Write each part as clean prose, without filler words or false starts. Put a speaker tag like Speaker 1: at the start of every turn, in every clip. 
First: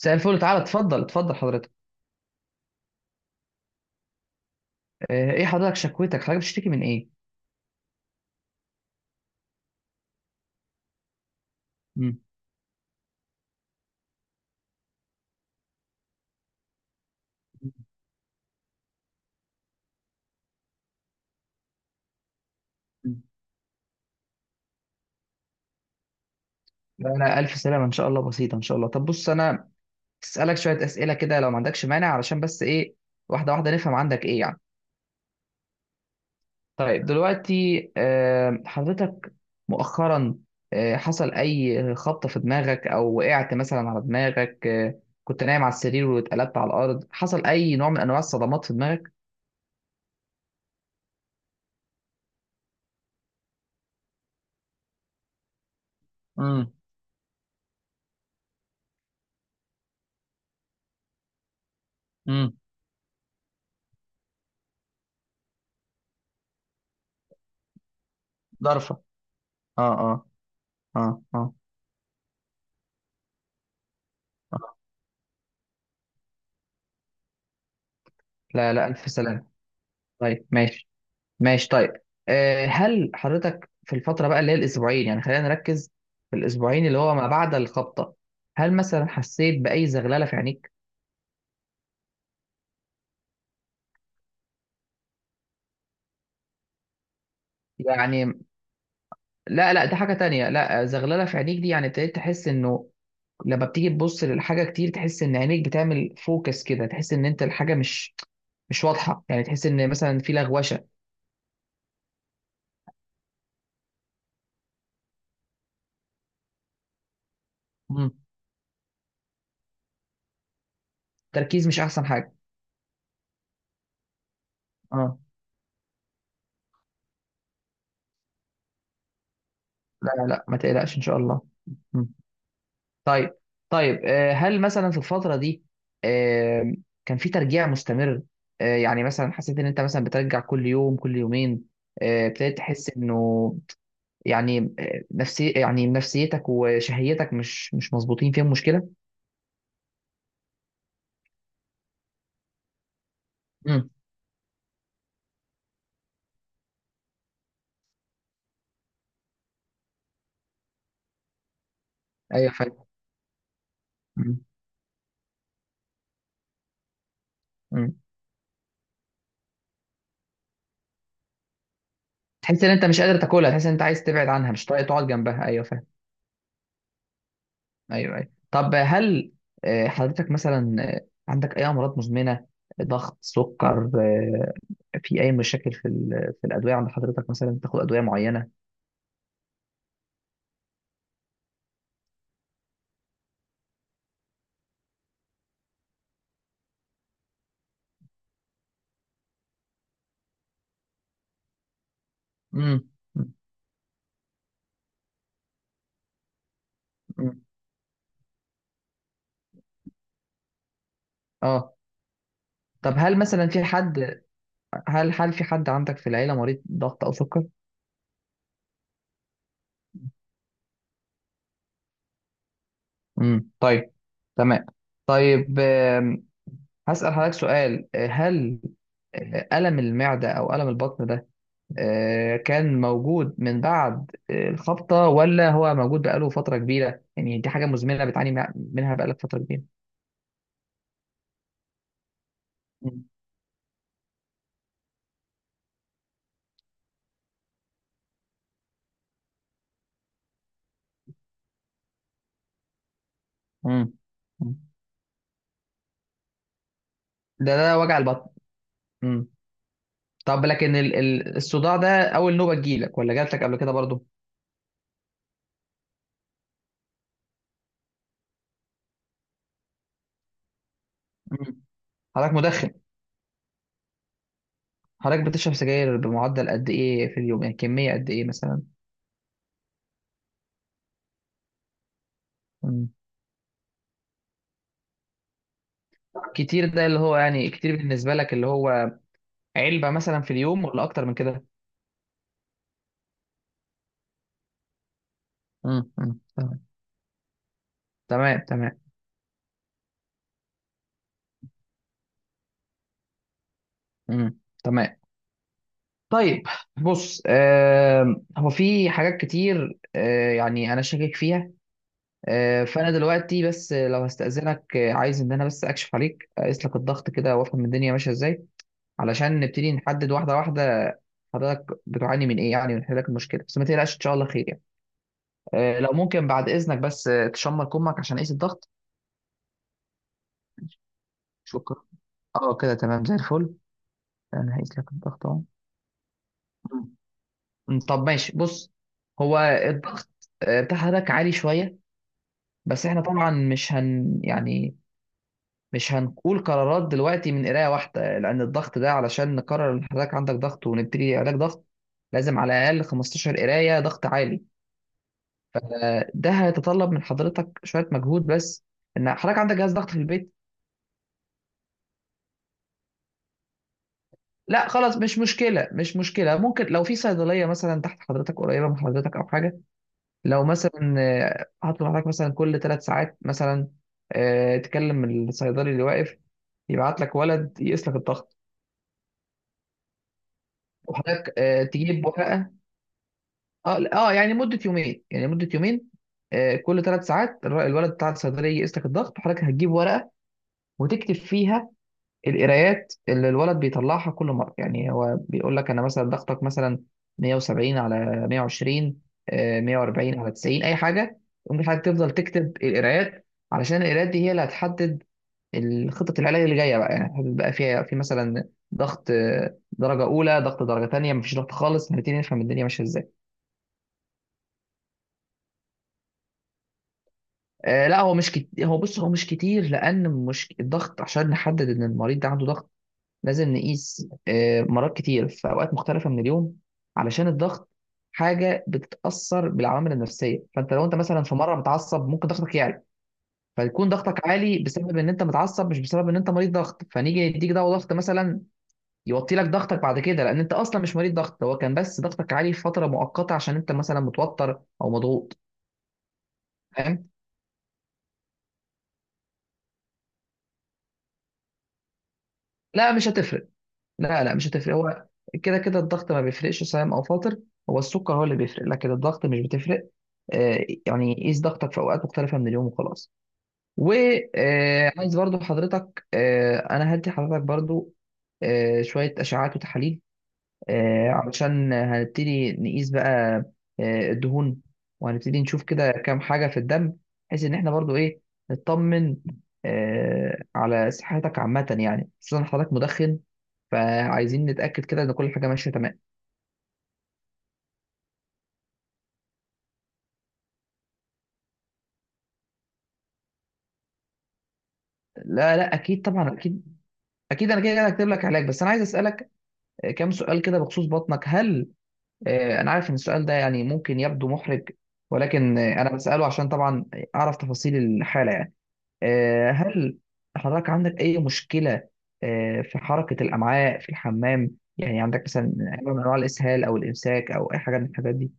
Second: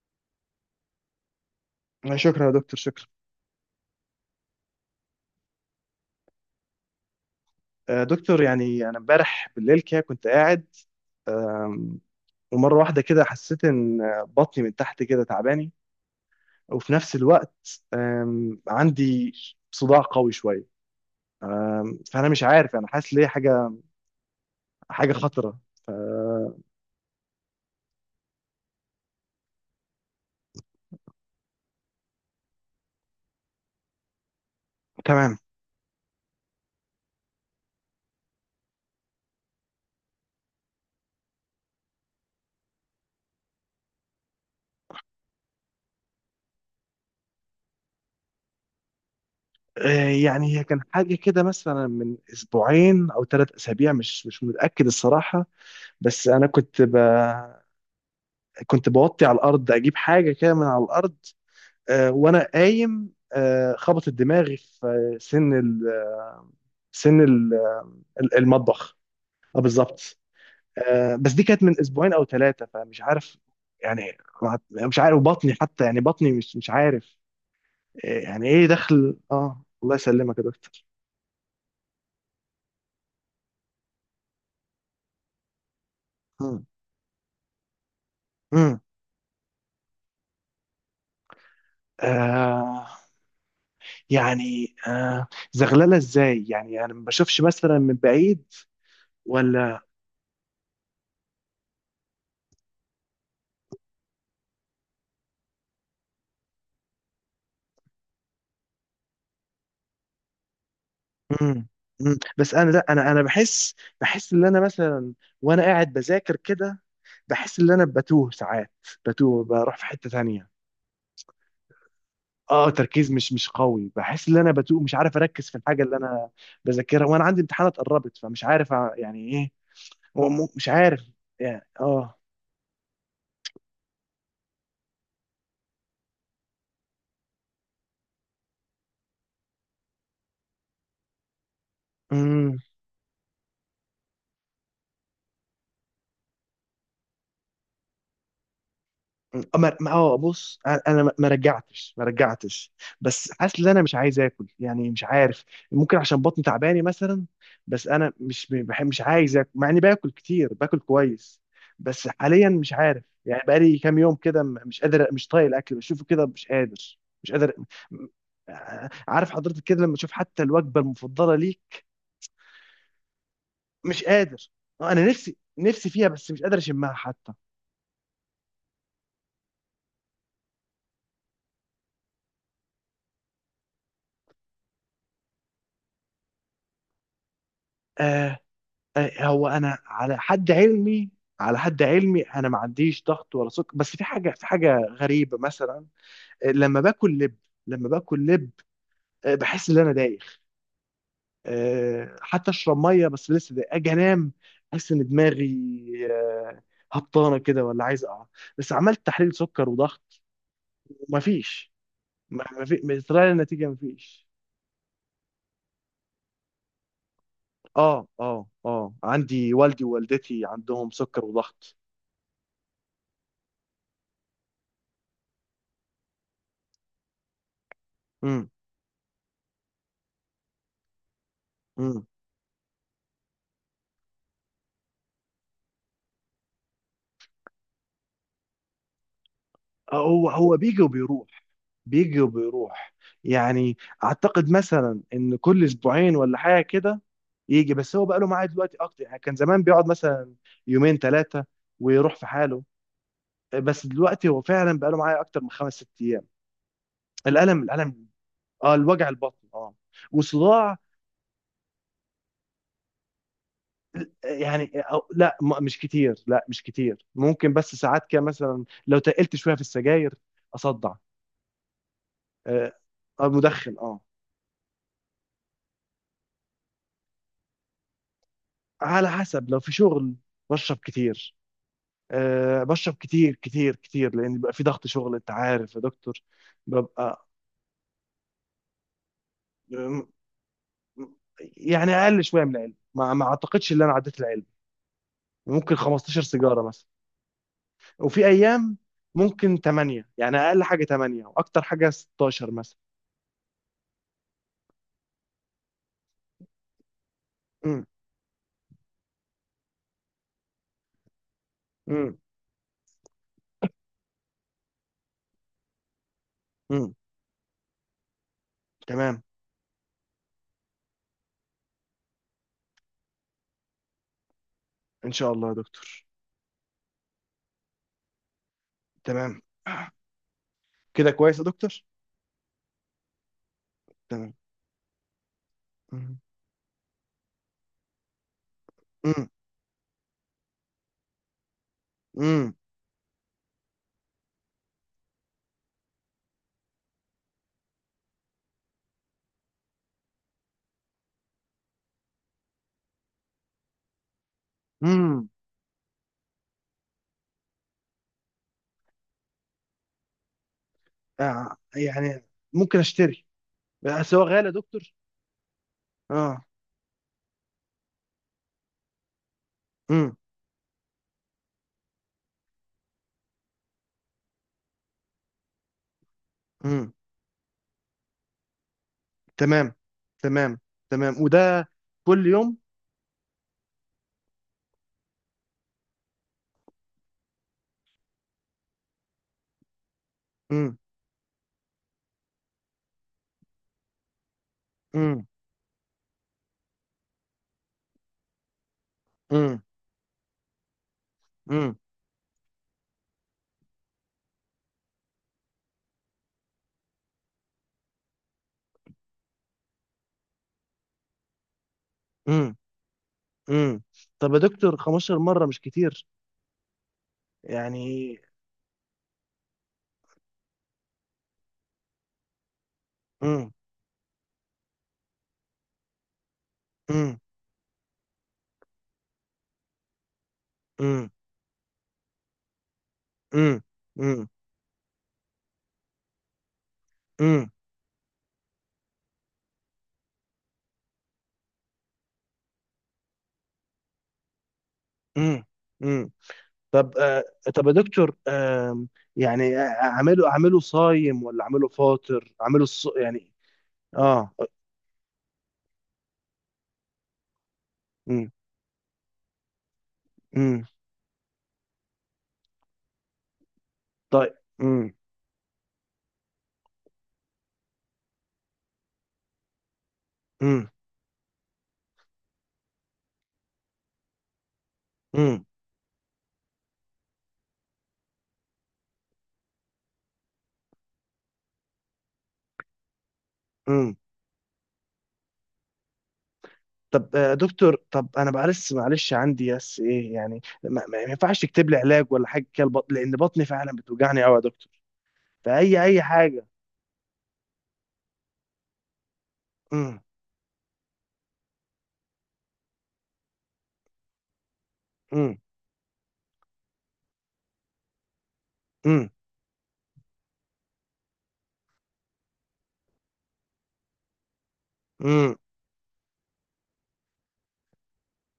Speaker 1: مساء الفل، تعالى، اتفضل اتفضل حضرتك.
Speaker 2: شكرا يا دكتور، شكرا.
Speaker 1: ايه حضرتك شكوتك، حضرتك بتشتكي من ايه؟
Speaker 2: دكتور، يعني انا امبارح بالليل كده كنت قاعد. آم،
Speaker 1: مم.
Speaker 2: ومره واحده كده حسيت ان بطني من تحت كده تعباني، وفي نفس الوقت عندي صداع قوي شويه، فانا مش عارف انا حاسس
Speaker 1: مم.
Speaker 2: ليه حاجه، حاجه خطره.
Speaker 1: لا، انا الف سلامه ان شاء الله، بسيطه ان شاء الله. طب بص، انا اسالك شويه اسئله كده لو ما عندكش مانع، علشان بس ايه، واحده واحده نفهم عندك ايه يعني.
Speaker 2: تمام.
Speaker 1: طيب دلوقتي، حضرتك مؤخرا، حصل اي خبطه في دماغك او وقعت مثلا على دماغك؟ كنت نايم على السرير واتقلبت على الارض؟ حصل اي نوع من انواع الصدمات في دماغك؟
Speaker 2: يعني هي كان حاجه كده مثلا من اسبوعين او ثلاث اسابيع، مش متاكد الصراحه. بس انا
Speaker 1: امم،
Speaker 2: كنت بوطي على الارض اجيب حاجه كده من على الارض، وانا
Speaker 1: امم.
Speaker 2: قايم خبطت دماغي في سن ال- المطبخ.
Speaker 1: ضرفة.
Speaker 2: اه،
Speaker 1: اه،
Speaker 2: بالظبط.
Speaker 1: اه، اه،
Speaker 2: بس دي
Speaker 1: اه.
Speaker 2: كانت من اسبوعين او ثلاثه، فمش عارف يعني. مش عارف بطني حتى، يعني بطني مش عارف. يعني ايه
Speaker 1: لا، لا، ألف
Speaker 2: دخل،
Speaker 1: سلامة.
Speaker 2: اه الله يسلمك يا
Speaker 1: طيب،
Speaker 2: دكتور.
Speaker 1: ماشي. ماشي طيب. هل حضرتك في الفترة بقى اللي هي الأسبوعين، يعني خلينا نركز في
Speaker 2: مم.
Speaker 1: الأسبوعين اللي هو ما بعد الخبطة، هل
Speaker 2: مم.
Speaker 1: مثلا حسيت بأي زغللة في عينيك؟
Speaker 2: آه يعني زغلله ازاي؟ يعني انا ما بشوفش مثلا من
Speaker 1: يعني.
Speaker 2: بعيد
Speaker 1: لا،
Speaker 2: ولا.
Speaker 1: لا، دي حاجة تانية. لا، زغللة في عينيك دي يعني ابتديت تحس إنه لما بتيجي تبص للحاجة كتير، تحس إن عينيك بتعمل فوكس كده، تحس إن أنت الحاجة مش واضحة يعني، تحس إن مثلا في لغوشة.
Speaker 2: امم بس انا لا، انا بحس، بحس ان انا مثلا وانا قاعد بذاكر كده، بحس ان انا
Speaker 1: مم.
Speaker 2: بتوه ساعات، بتوه بروح في حتة تانية.
Speaker 1: تركيز، مش أحسن حاجة.
Speaker 2: اه، تركيز مش قوي، بحس ان انا بتوه، مش عارف
Speaker 1: اه،
Speaker 2: اركز في الحاجة اللي انا بذاكرها، وانا عندي امتحانات قربت فمش عارف يعني ايه.
Speaker 1: لا
Speaker 2: هو
Speaker 1: لا ما
Speaker 2: مش
Speaker 1: تقلقش
Speaker 2: عارف
Speaker 1: إن شاء الله.
Speaker 2: يعني،
Speaker 1: مم.
Speaker 2: اه.
Speaker 1: طيب. طيب، هل مثلا في الفترة دي آه، كان في ترجيع مستمر؟ يعني مثلا حسيت ان انت مثلا بترجع كل يوم كل يومين، ابتديت
Speaker 2: امم
Speaker 1: تحس انه يعني، نفسيتك وشهيتك مش مظبوطين فيهم مشكلة؟
Speaker 2: اه بص انا، ما رجعتش، ما رجعتش. بس حاسس ان انا
Speaker 1: امم.
Speaker 2: مش عايز اكل، يعني مش عارف، ممكن عشان بطني تعباني مثلا. بس انا مش بحب، مش عايز اكل، مع اني باكل كتير، باكل كويس. بس حاليا
Speaker 1: ايوه،
Speaker 2: مش
Speaker 1: فاهم.
Speaker 2: عارف، يعني بقالي كام يوم
Speaker 1: مم.
Speaker 2: كده مش قادر، مش طايق الاكل، بشوفه كده مش قادر. مش قادر.
Speaker 1: مم.
Speaker 2: م- عارف حضرتك كده لما تشوف حتى الوجبه المفضله ليك؟
Speaker 1: تحس ان انت مش قادر تاكلها، تحس ان انت
Speaker 2: مش
Speaker 1: عايز تبعد
Speaker 2: قادر.
Speaker 1: عنها، مش طايق
Speaker 2: انا
Speaker 1: تقعد
Speaker 2: نفسي
Speaker 1: جنبها؟ ايوه، فاهم.
Speaker 2: نفسي فيها، بس مش قادر اشمها حتى.
Speaker 1: ايوه، ايوه. طب هل حضرتك مثلا عندك اي امراض مزمنه؟ ضغط، سكر، في اي مشاكل في في الادويه عند حضرتك، مثلا تاخد ادويه
Speaker 2: آه،
Speaker 1: معينه؟
Speaker 2: هو انا على حد علمي، على حد علمي انا ما عنديش ضغط ولا سكر، بس في حاجه، في حاجه غريبه مثلا. لما باكل لب، لما باكل لب بحس ان انا دايخ، حتى اشرب
Speaker 1: امم،
Speaker 2: ميه بس لسه دايخ، اجي انام احس ان دماغي آه، هبطانه كده، ولا عايز اقع. بس عملت تحليل سكر وضغط ومفيش،
Speaker 1: اه.
Speaker 2: ما
Speaker 1: طب
Speaker 2: في،
Speaker 1: هل
Speaker 2: طلع لي
Speaker 1: مثلا في
Speaker 2: النتيجه
Speaker 1: حد،
Speaker 2: مفيش.
Speaker 1: هل في حد عندك في العيله مريض ضغط او سكر؟
Speaker 2: اه، اه، اه، عندي والدي ووالدتي عندهم سكر وضغط.
Speaker 1: امم، طيب، تمام، طيب. هسأل حضرتك سؤال.
Speaker 2: امم
Speaker 1: هل الم المعده او الم البطن ده
Speaker 2: امم
Speaker 1: كان موجود من بعد الخبطة، ولا هو موجود بقاله فترة كبيرة؟ يعني دي حاجة مزمنة بتعاني منها بقالك فترة كبيرة؟
Speaker 2: هو بيجي وبيروح، بيجي وبيروح.
Speaker 1: مم.
Speaker 2: يعني اعتقد مثلا ان كل اسبوعين ولا حاجه كده يجي، بس هو بقى له معاد دلوقتي اكتر، يعني كان زمان بيقعد مثلا يومين ثلاثه ويروح في حاله، بس
Speaker 1: مم.
Speaker 2: دلوقتي هو
Speaker 1: مم.
Speaker 2: فعلا بقى له معايا اكتر من خمس ست ايام.
Speaker 1: ده
Speaker 2: الالم
Speaker 1: ده وجع
Speaker 2: الالم،
Speaker 1: البطن.
Speaker 2: اه الوجع
Speaker 1: مم.
Speaker 2: البطن اه،
Speaker 1: طب لكن
Speaker 2: وصداع.
Speaker 1: الصداع ده، أول نوبة تجيلك ولا جاتلك قبل كده برضو؟
Speaker 2: يعني أو لا، مش كتير، لا مش كتير، ممكن بس ساعات كده مثلا لو تقلت شويه في السجاير اصدع.
Speaker 1: مم. حضرتك
Speaker 2: آه
Speaker 1: مدخن؟
Speaker 2: مدخن، اه.
Speaker 1: حضرتك بتشرب سجاير بمعدل قد إيه في اليوم؟ يعني كمية قد إيه مثلا.
Speaker 2: على حسب لو في شغل بشرب كتير.
Speaker 1: مم.
Speaker 2: بشرب كتير كتير كتير، لان بيبقى في ضغط شغل، انت عارف يا دكتور.
Speaker 1: كتير، ده اللي هو
Speaker 2: ببقى،
Speaker 1: يعني، كتير بالنسبة لك اللي هو علبة
Speaker 2: أم،
Speaker 1: مثلا في اليوم ولا أكتر من كده؟
Speaker 2: يعني اقل شويه من العلم، ما اعتقدش ان انا عديت العلم، ممكن
Speaker 1: مم. مم.
Speaker 2: 15
Speaker 1: تمام،
Speaker 2: سيجاره مثلا. وفي
Speaker 1: تمام،
Speaker 2: ايام
Speaker 1: تمام.
Speaker 2: ممكن 8، يعني اقل حاجه 8 واكتر حاجه 16 مثلا.
Speaker 1: مم. تمام. طيب بص،
Speaker 2: امم
Speaker 1: هو في حاجات كتير، يعني انا شاكك فيها.
Speaker 2: امم
Speaker 1: فانا دلوقتي بس لو هستأذنك، عايز ان انا بس اكشف عليك، اقيس لك
Speaker 2: امم
Speaker 1: الضغط كده وافهم الدنيا ماشيه ازاي،
Speaker 2: تمام.
Speaker 1: علشان نبتدي نحدد واحده واحده حضرتك بتعاني من ايه يعني، ونحل لك المشكله. بس ما تقلقش، ان شاء الله خير يعني.
Speaker 2: ان شاء الله يا
Speaker 1: لو
Speaker 2: دكتور.
Speaker 1: ممكن بعد اذنك، بس تشمر كمك عشان اقيس الضغط.
Speaker 2: تمام. كده كويس يا دكتور.
Speaker 1: شكرا. اه، كده تمام زي الفل.
Speaker 2: تمام.
Speaker 1: انا هقيس لك الضغط اهو.
Speaker 2: امم
Speaker 1: طب ماشي، بص. هو الضغط بتاع حضرتك عالي شويه.
Speaker 2: امم
Speaker 1: بس احنا طبعا مش هن يعني مش هنقول قرارات دلوقتي من قرايه واحده، لان الضغط ده علشان نقرر ان حضرتك عندك ضغط ونبتدي علاج ضغط، لازم على الاقل 15 قرايه ضغط عالي.
Speaker 2: امم
Speaker 1: ده هيتطلب من حضرتك شويه مجهود، بس ان حضرتك عندك جهاز ضغط في البيت؟
Speaker 2: يعني ممكن اشتري، بس هو غالي يا
Speaker 1: لا
Speaker 2: دكتور.
Speaker 1: خلاص، مش مشكله، مش مشكله.
Speaker 2: اه.
Speaker 1: ممكن لو في صيدليه مثلا تحت حضرتك، قريبه من حضرتك، او حاجه. لو مثلا هطلب حضرتك مثلا كل 3 ساعات مثلا، تكلم الصيدلي اللي واقف
Speaker 2: امم
Speaker 1: يبعت لك ولد يقيس لك الضغط،
Speaker 2: تمام. تمام، تمام،
Speaker 1: وحضرتك
Speaker 2: وده
Speaker 1: تجيب
Speaker 2: كل
Speaker 1: ورقه.
Speaker 2: يوم؟
Speaker 1: اه لا، اه يعني مده يومين، يعني مده يومين، كل 3 ساعات الولد بتاع الصيدليه يقيس لك الضغط، وحضرتك هتجيب ورقه
Speaker 2: امم
Speaker 1: وتكتب فيها القرايات اللي الولد بيطلعها كل مره، يعني هو
Speaker 2: امم
Speaker 1: بيقول لك انا مثلا ضغطك مثلا 170 على 120،
Speaker 2: امم
Speaker 1: 140 على 90، اي حاجه. ممكن
Speaker 2: امم
Speaker 1: حضرتك تفضل تكتب القرايات، علشان القرايات دي هي اللي هتحدد الخطة العلاج اللي جاية بقى، يعني هتحدد بقى فيها في مثلا ضغط درجة أولى، ضغط درجة تانية، مفيش ضغط خالص. هنبتدي نفهم
Speaker 2: امم
Speaker 1: الدنيا ماشية إزاي.
Speaker 2: امم طب يا دكتور، 15 مرة مش كتير؟
Speaker 1: لا، هو
Speaker 2: يعني.
Speaker 1: مش كتير، هو بص، هو مش كتير لأن مش الضغط عشان نحدد إن المريض ده عنده ضغط،
Speaker 2: امم
Speaker 1: لازم نقيس مرات كتير في اوقات مختلفه من اليوم.
Speaker 2: امم
Speaker 1: علشان الضغط حاجه بتتاثر بالعوامل النفسيه، فانت لو انت
Speaker 2: امم
Speaker 1: مثلا في مره متعصب ممكن ضغطك يعلى،
Speaker 2: امم
Speaker 1: فيكون
Speaker 2: امم
Speaker 1: ضغطك عالي بسبب ان انت متعصب، مش بسبب ان انت مريض ضغط. فنيجي
Speaker 2: امم
Speaker 1: نديك دواء ضغط مثلا يوطي لك ضغطك بعد كده، لان انت اصلا مش مريض ضغط، هو كان بس ضغطك عالي في فتره مؤقته عشان انت مثلا متوتر او مضغوط.
Speaker 2: امم امم طب.
Speaker 1: فاهم؟
Speaker 2: طب يا دكتور، يعني اعمله صايم، ولا اعمله فاطر،
Speaker 1: لا، مش
Speaker 2: يعني.
Speaker 1: هتفرق. لا،
Speaker 2: اه.
Speaker 1: لا، مش هتفرق. هو كده كده الضغط ما بيفرقش صايم او فاطر. هو السكر هو
Speaker 2: امم
Speaker 1: اللي بيفرق، لكن الضغط مش بتفرق.
Speaker 2: امم
Speaker 1: يعني قيس ضغطك في اوقات مختلفه من اليوم وخلاص.
Speaker 2: طيب. امم
Speaker 1: وعايز برضو حضرتك، انا هدي حضرتك برضو شويه اشعاعات وتحاليل،
Speaker 2: امم
Speaker 1: علشان هنبتدي نقيس بقى الدهون، وهنبتدي
Speaker 2: امم
Speaker 1: نشوف كده كام حاجه في الدم، بحيث ان احنا برضو ايه، نطمن على صحتك عامه، يعني خصوصا حضرتك مدخن
Speaker 2: امم.
Speaker 1: فعايزين نتاكد كده ان كل حاجه ماشيه تمام.
Speaker 2: طب دكتور، طب انا معلش، معلش عندي بس ايه، يعني ما ينفعش تكتب لي علاج ولا حاجه كده، البطن لان بطني فعلا بتوجعني قوي يا دكتور،
Speaker 1: لا، لا،
Speaker 2: فاي
Speaker 1: اكيد، طبعا،
Speaker 2: حاجه.
Speaker 1: اكيد. اكيد انا كده كده هكتب لك علاج، بس انا عايز اسالك
Speaker 2: امم
Speaker 1: كام سؤال كده بخصوص بطنك. هل آه، انا عارف ان السؤال ده يعني ممكن يبدو محرج،
Speaker 2: امم
Speaker 1: ولكن انا بساله عشان طبعا اعرف تفاصيل الحاله يعني.
Speaker 2: امم
Speaker 1: هل حضرتك عندك اي مشكله في حركه الامعاء في الحمام؟ يعني عندك
Speaker 2: امم
Speaker 1: مثلا نوع من انواع الاسهال او الامساك او اي حاجه من الحاجات دي؟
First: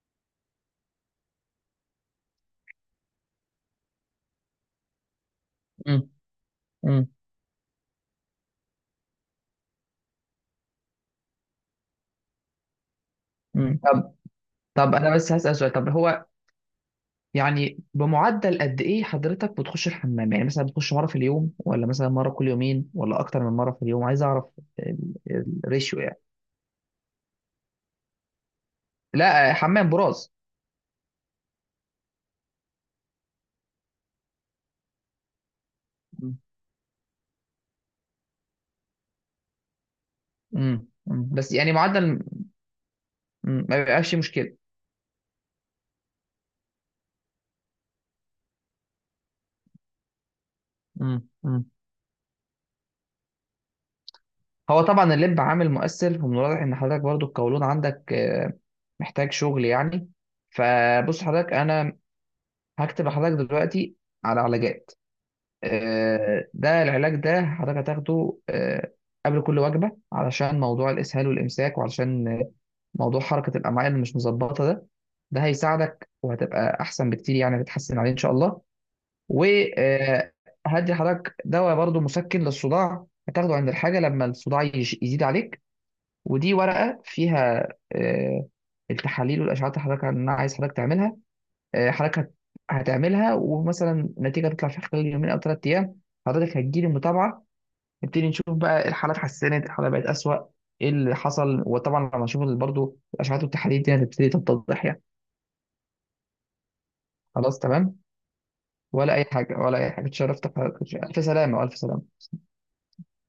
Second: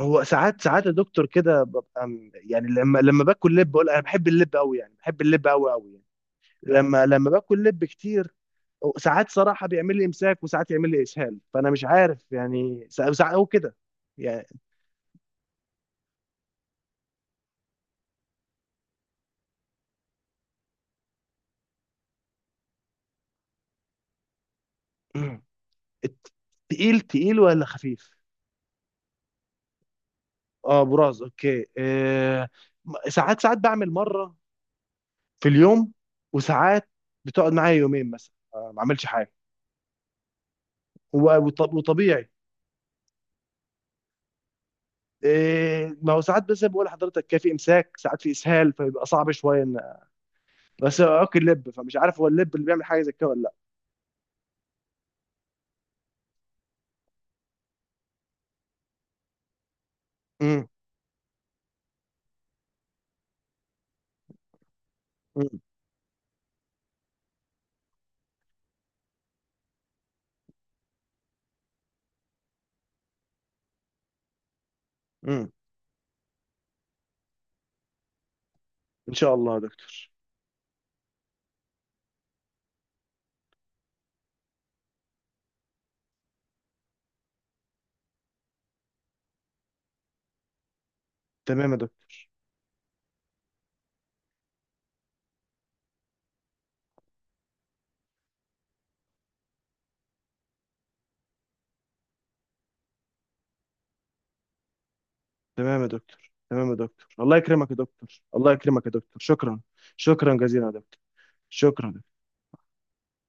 Speaker 2: هو ساعات ساعات يا دكتور كده ببقى يعني، لما باكل لب، بقول انا بحب اللب قوي، يعني بحب اللب قوي قوي يعني،
Speaker 1: مم.
Speaker 2: لما
Speaker 1: مم.
Speaker 2: لما باكل لب كتير، ساعات صراحه بيعمل لي امساك وساعات يعمل لي اسهال، فانا مش عارف يعني، ساعات هو كده
Speaker 1: مم. طب.
Speaker 2: يعني.
Speaker 1: طب انا بس هسال سؤال، طب هو يعني بمعدل قد ايه حضرتك بتخش الحمام؟ يعني مثلا بتخش مره في اليوم، ولا مثلا مره كل يومين، ولا اكتر من مره في اليوم؟ عايز اعرف ال-
Speaker 2: مم.
Speaker 1: الريشيو يعني.
Speaker 2: الت- تقيل تقيل ولا خفيف؟
Speaker 1: لا، حمام براز.
Speaker 2: اه براز، اوكي، ساعات ساعات بعمل مره في اليوم،
Speaker 1: مم.
Speaker 2: وساعات بتقعد معايا يومين مثلا، ما عملش حاجه،
Speaker 1: امم.
Speaker 2: هو
Speaker 1: بس يعني معدل.
Speaker 2: وطبيعي.
Speaker 1: ما بيبقاش فيه مشكله.
Speaker 2: ما هو ساعات، بس بقول لحضرتك كان في امساك ساعات في اسهال، فبيبقى صعب شويه ان، بس اوكي اللب،
Speaker 1: امم.
Speaker 2: فمش عارف هو اللب اللي بيعمل حاجه زي كده ولا لا.
Speaker 1: هو طبعا اللب عامل مؤثر، ومن الواضح ان حضرتك برضو القولون عندك محتاج شغل يعني.
Speaker 2: امم
Speaker 1: فبص حضرتك، انا هكتب لحضرتك دلوقتي على علاجات.
Speaker 2: امم
Speaker 1: ده العلاج، ده حضرتك هتاخده قبل كل وجبة علشان موضوع الإسهال والإمساك، وعلشان موضوع حركة الأمعاء اللي مش مظبطة ده. ده
Speaker 2: امم
Speaker 1: هيساعدك وهتبقى أحسن بكتير، يعني هتتحسن عليه إن شاء الله.
Speaker 2: ان شاء الله يا دكتور.
Speaker 1: وهدي حضرتك دواء برضو مسكن للصداع، هتاخده عند الحاجة لما الصداع يزيد عليك. ودي ورقة فيها التحاليل والأشعات اللي حضرتك أنا عايز حضرتك تعملها.
Speaker 2: تمام يا دكتور،
Speaker 1: حضرتك هتعملها، ومثلا النتيجه تطلع في خلال يومين او 3 ايام، حضرتك هتجيلي متابعه. نبتدي نشوف بقى، الحاله اتحسنت، الحاله بقت اسوأ، ايه اللي حصل. وطبعا لما نشوف برضه الاشعاعات والتحاليل دي هتبتدي تتضح يعني.
Speaker 2: تمام يا دكتور. تمام يا دكتور، الله
Speaker 1: خلاص،
Speaker 2: يكرمك يا
Speaker 1: تمام.
Speaker 2: دكتور. الله يكرمك يا
Speaker 1: ولا
Speaker 2: دكتور،
Speaker 1: اي حاجه،
Speaker 2: شكرا.
Speaker 1: ولا اي حاجه.
Speaker 2: شكرا
Speaker 1: اتشرفت
Speaker 2: جزيلا يا
Speaker 1: بحضرتك،
Speaker 2: دكتور.
Speaker 1: الف سلامه والف سلامه.
Speaker 2: شكرا.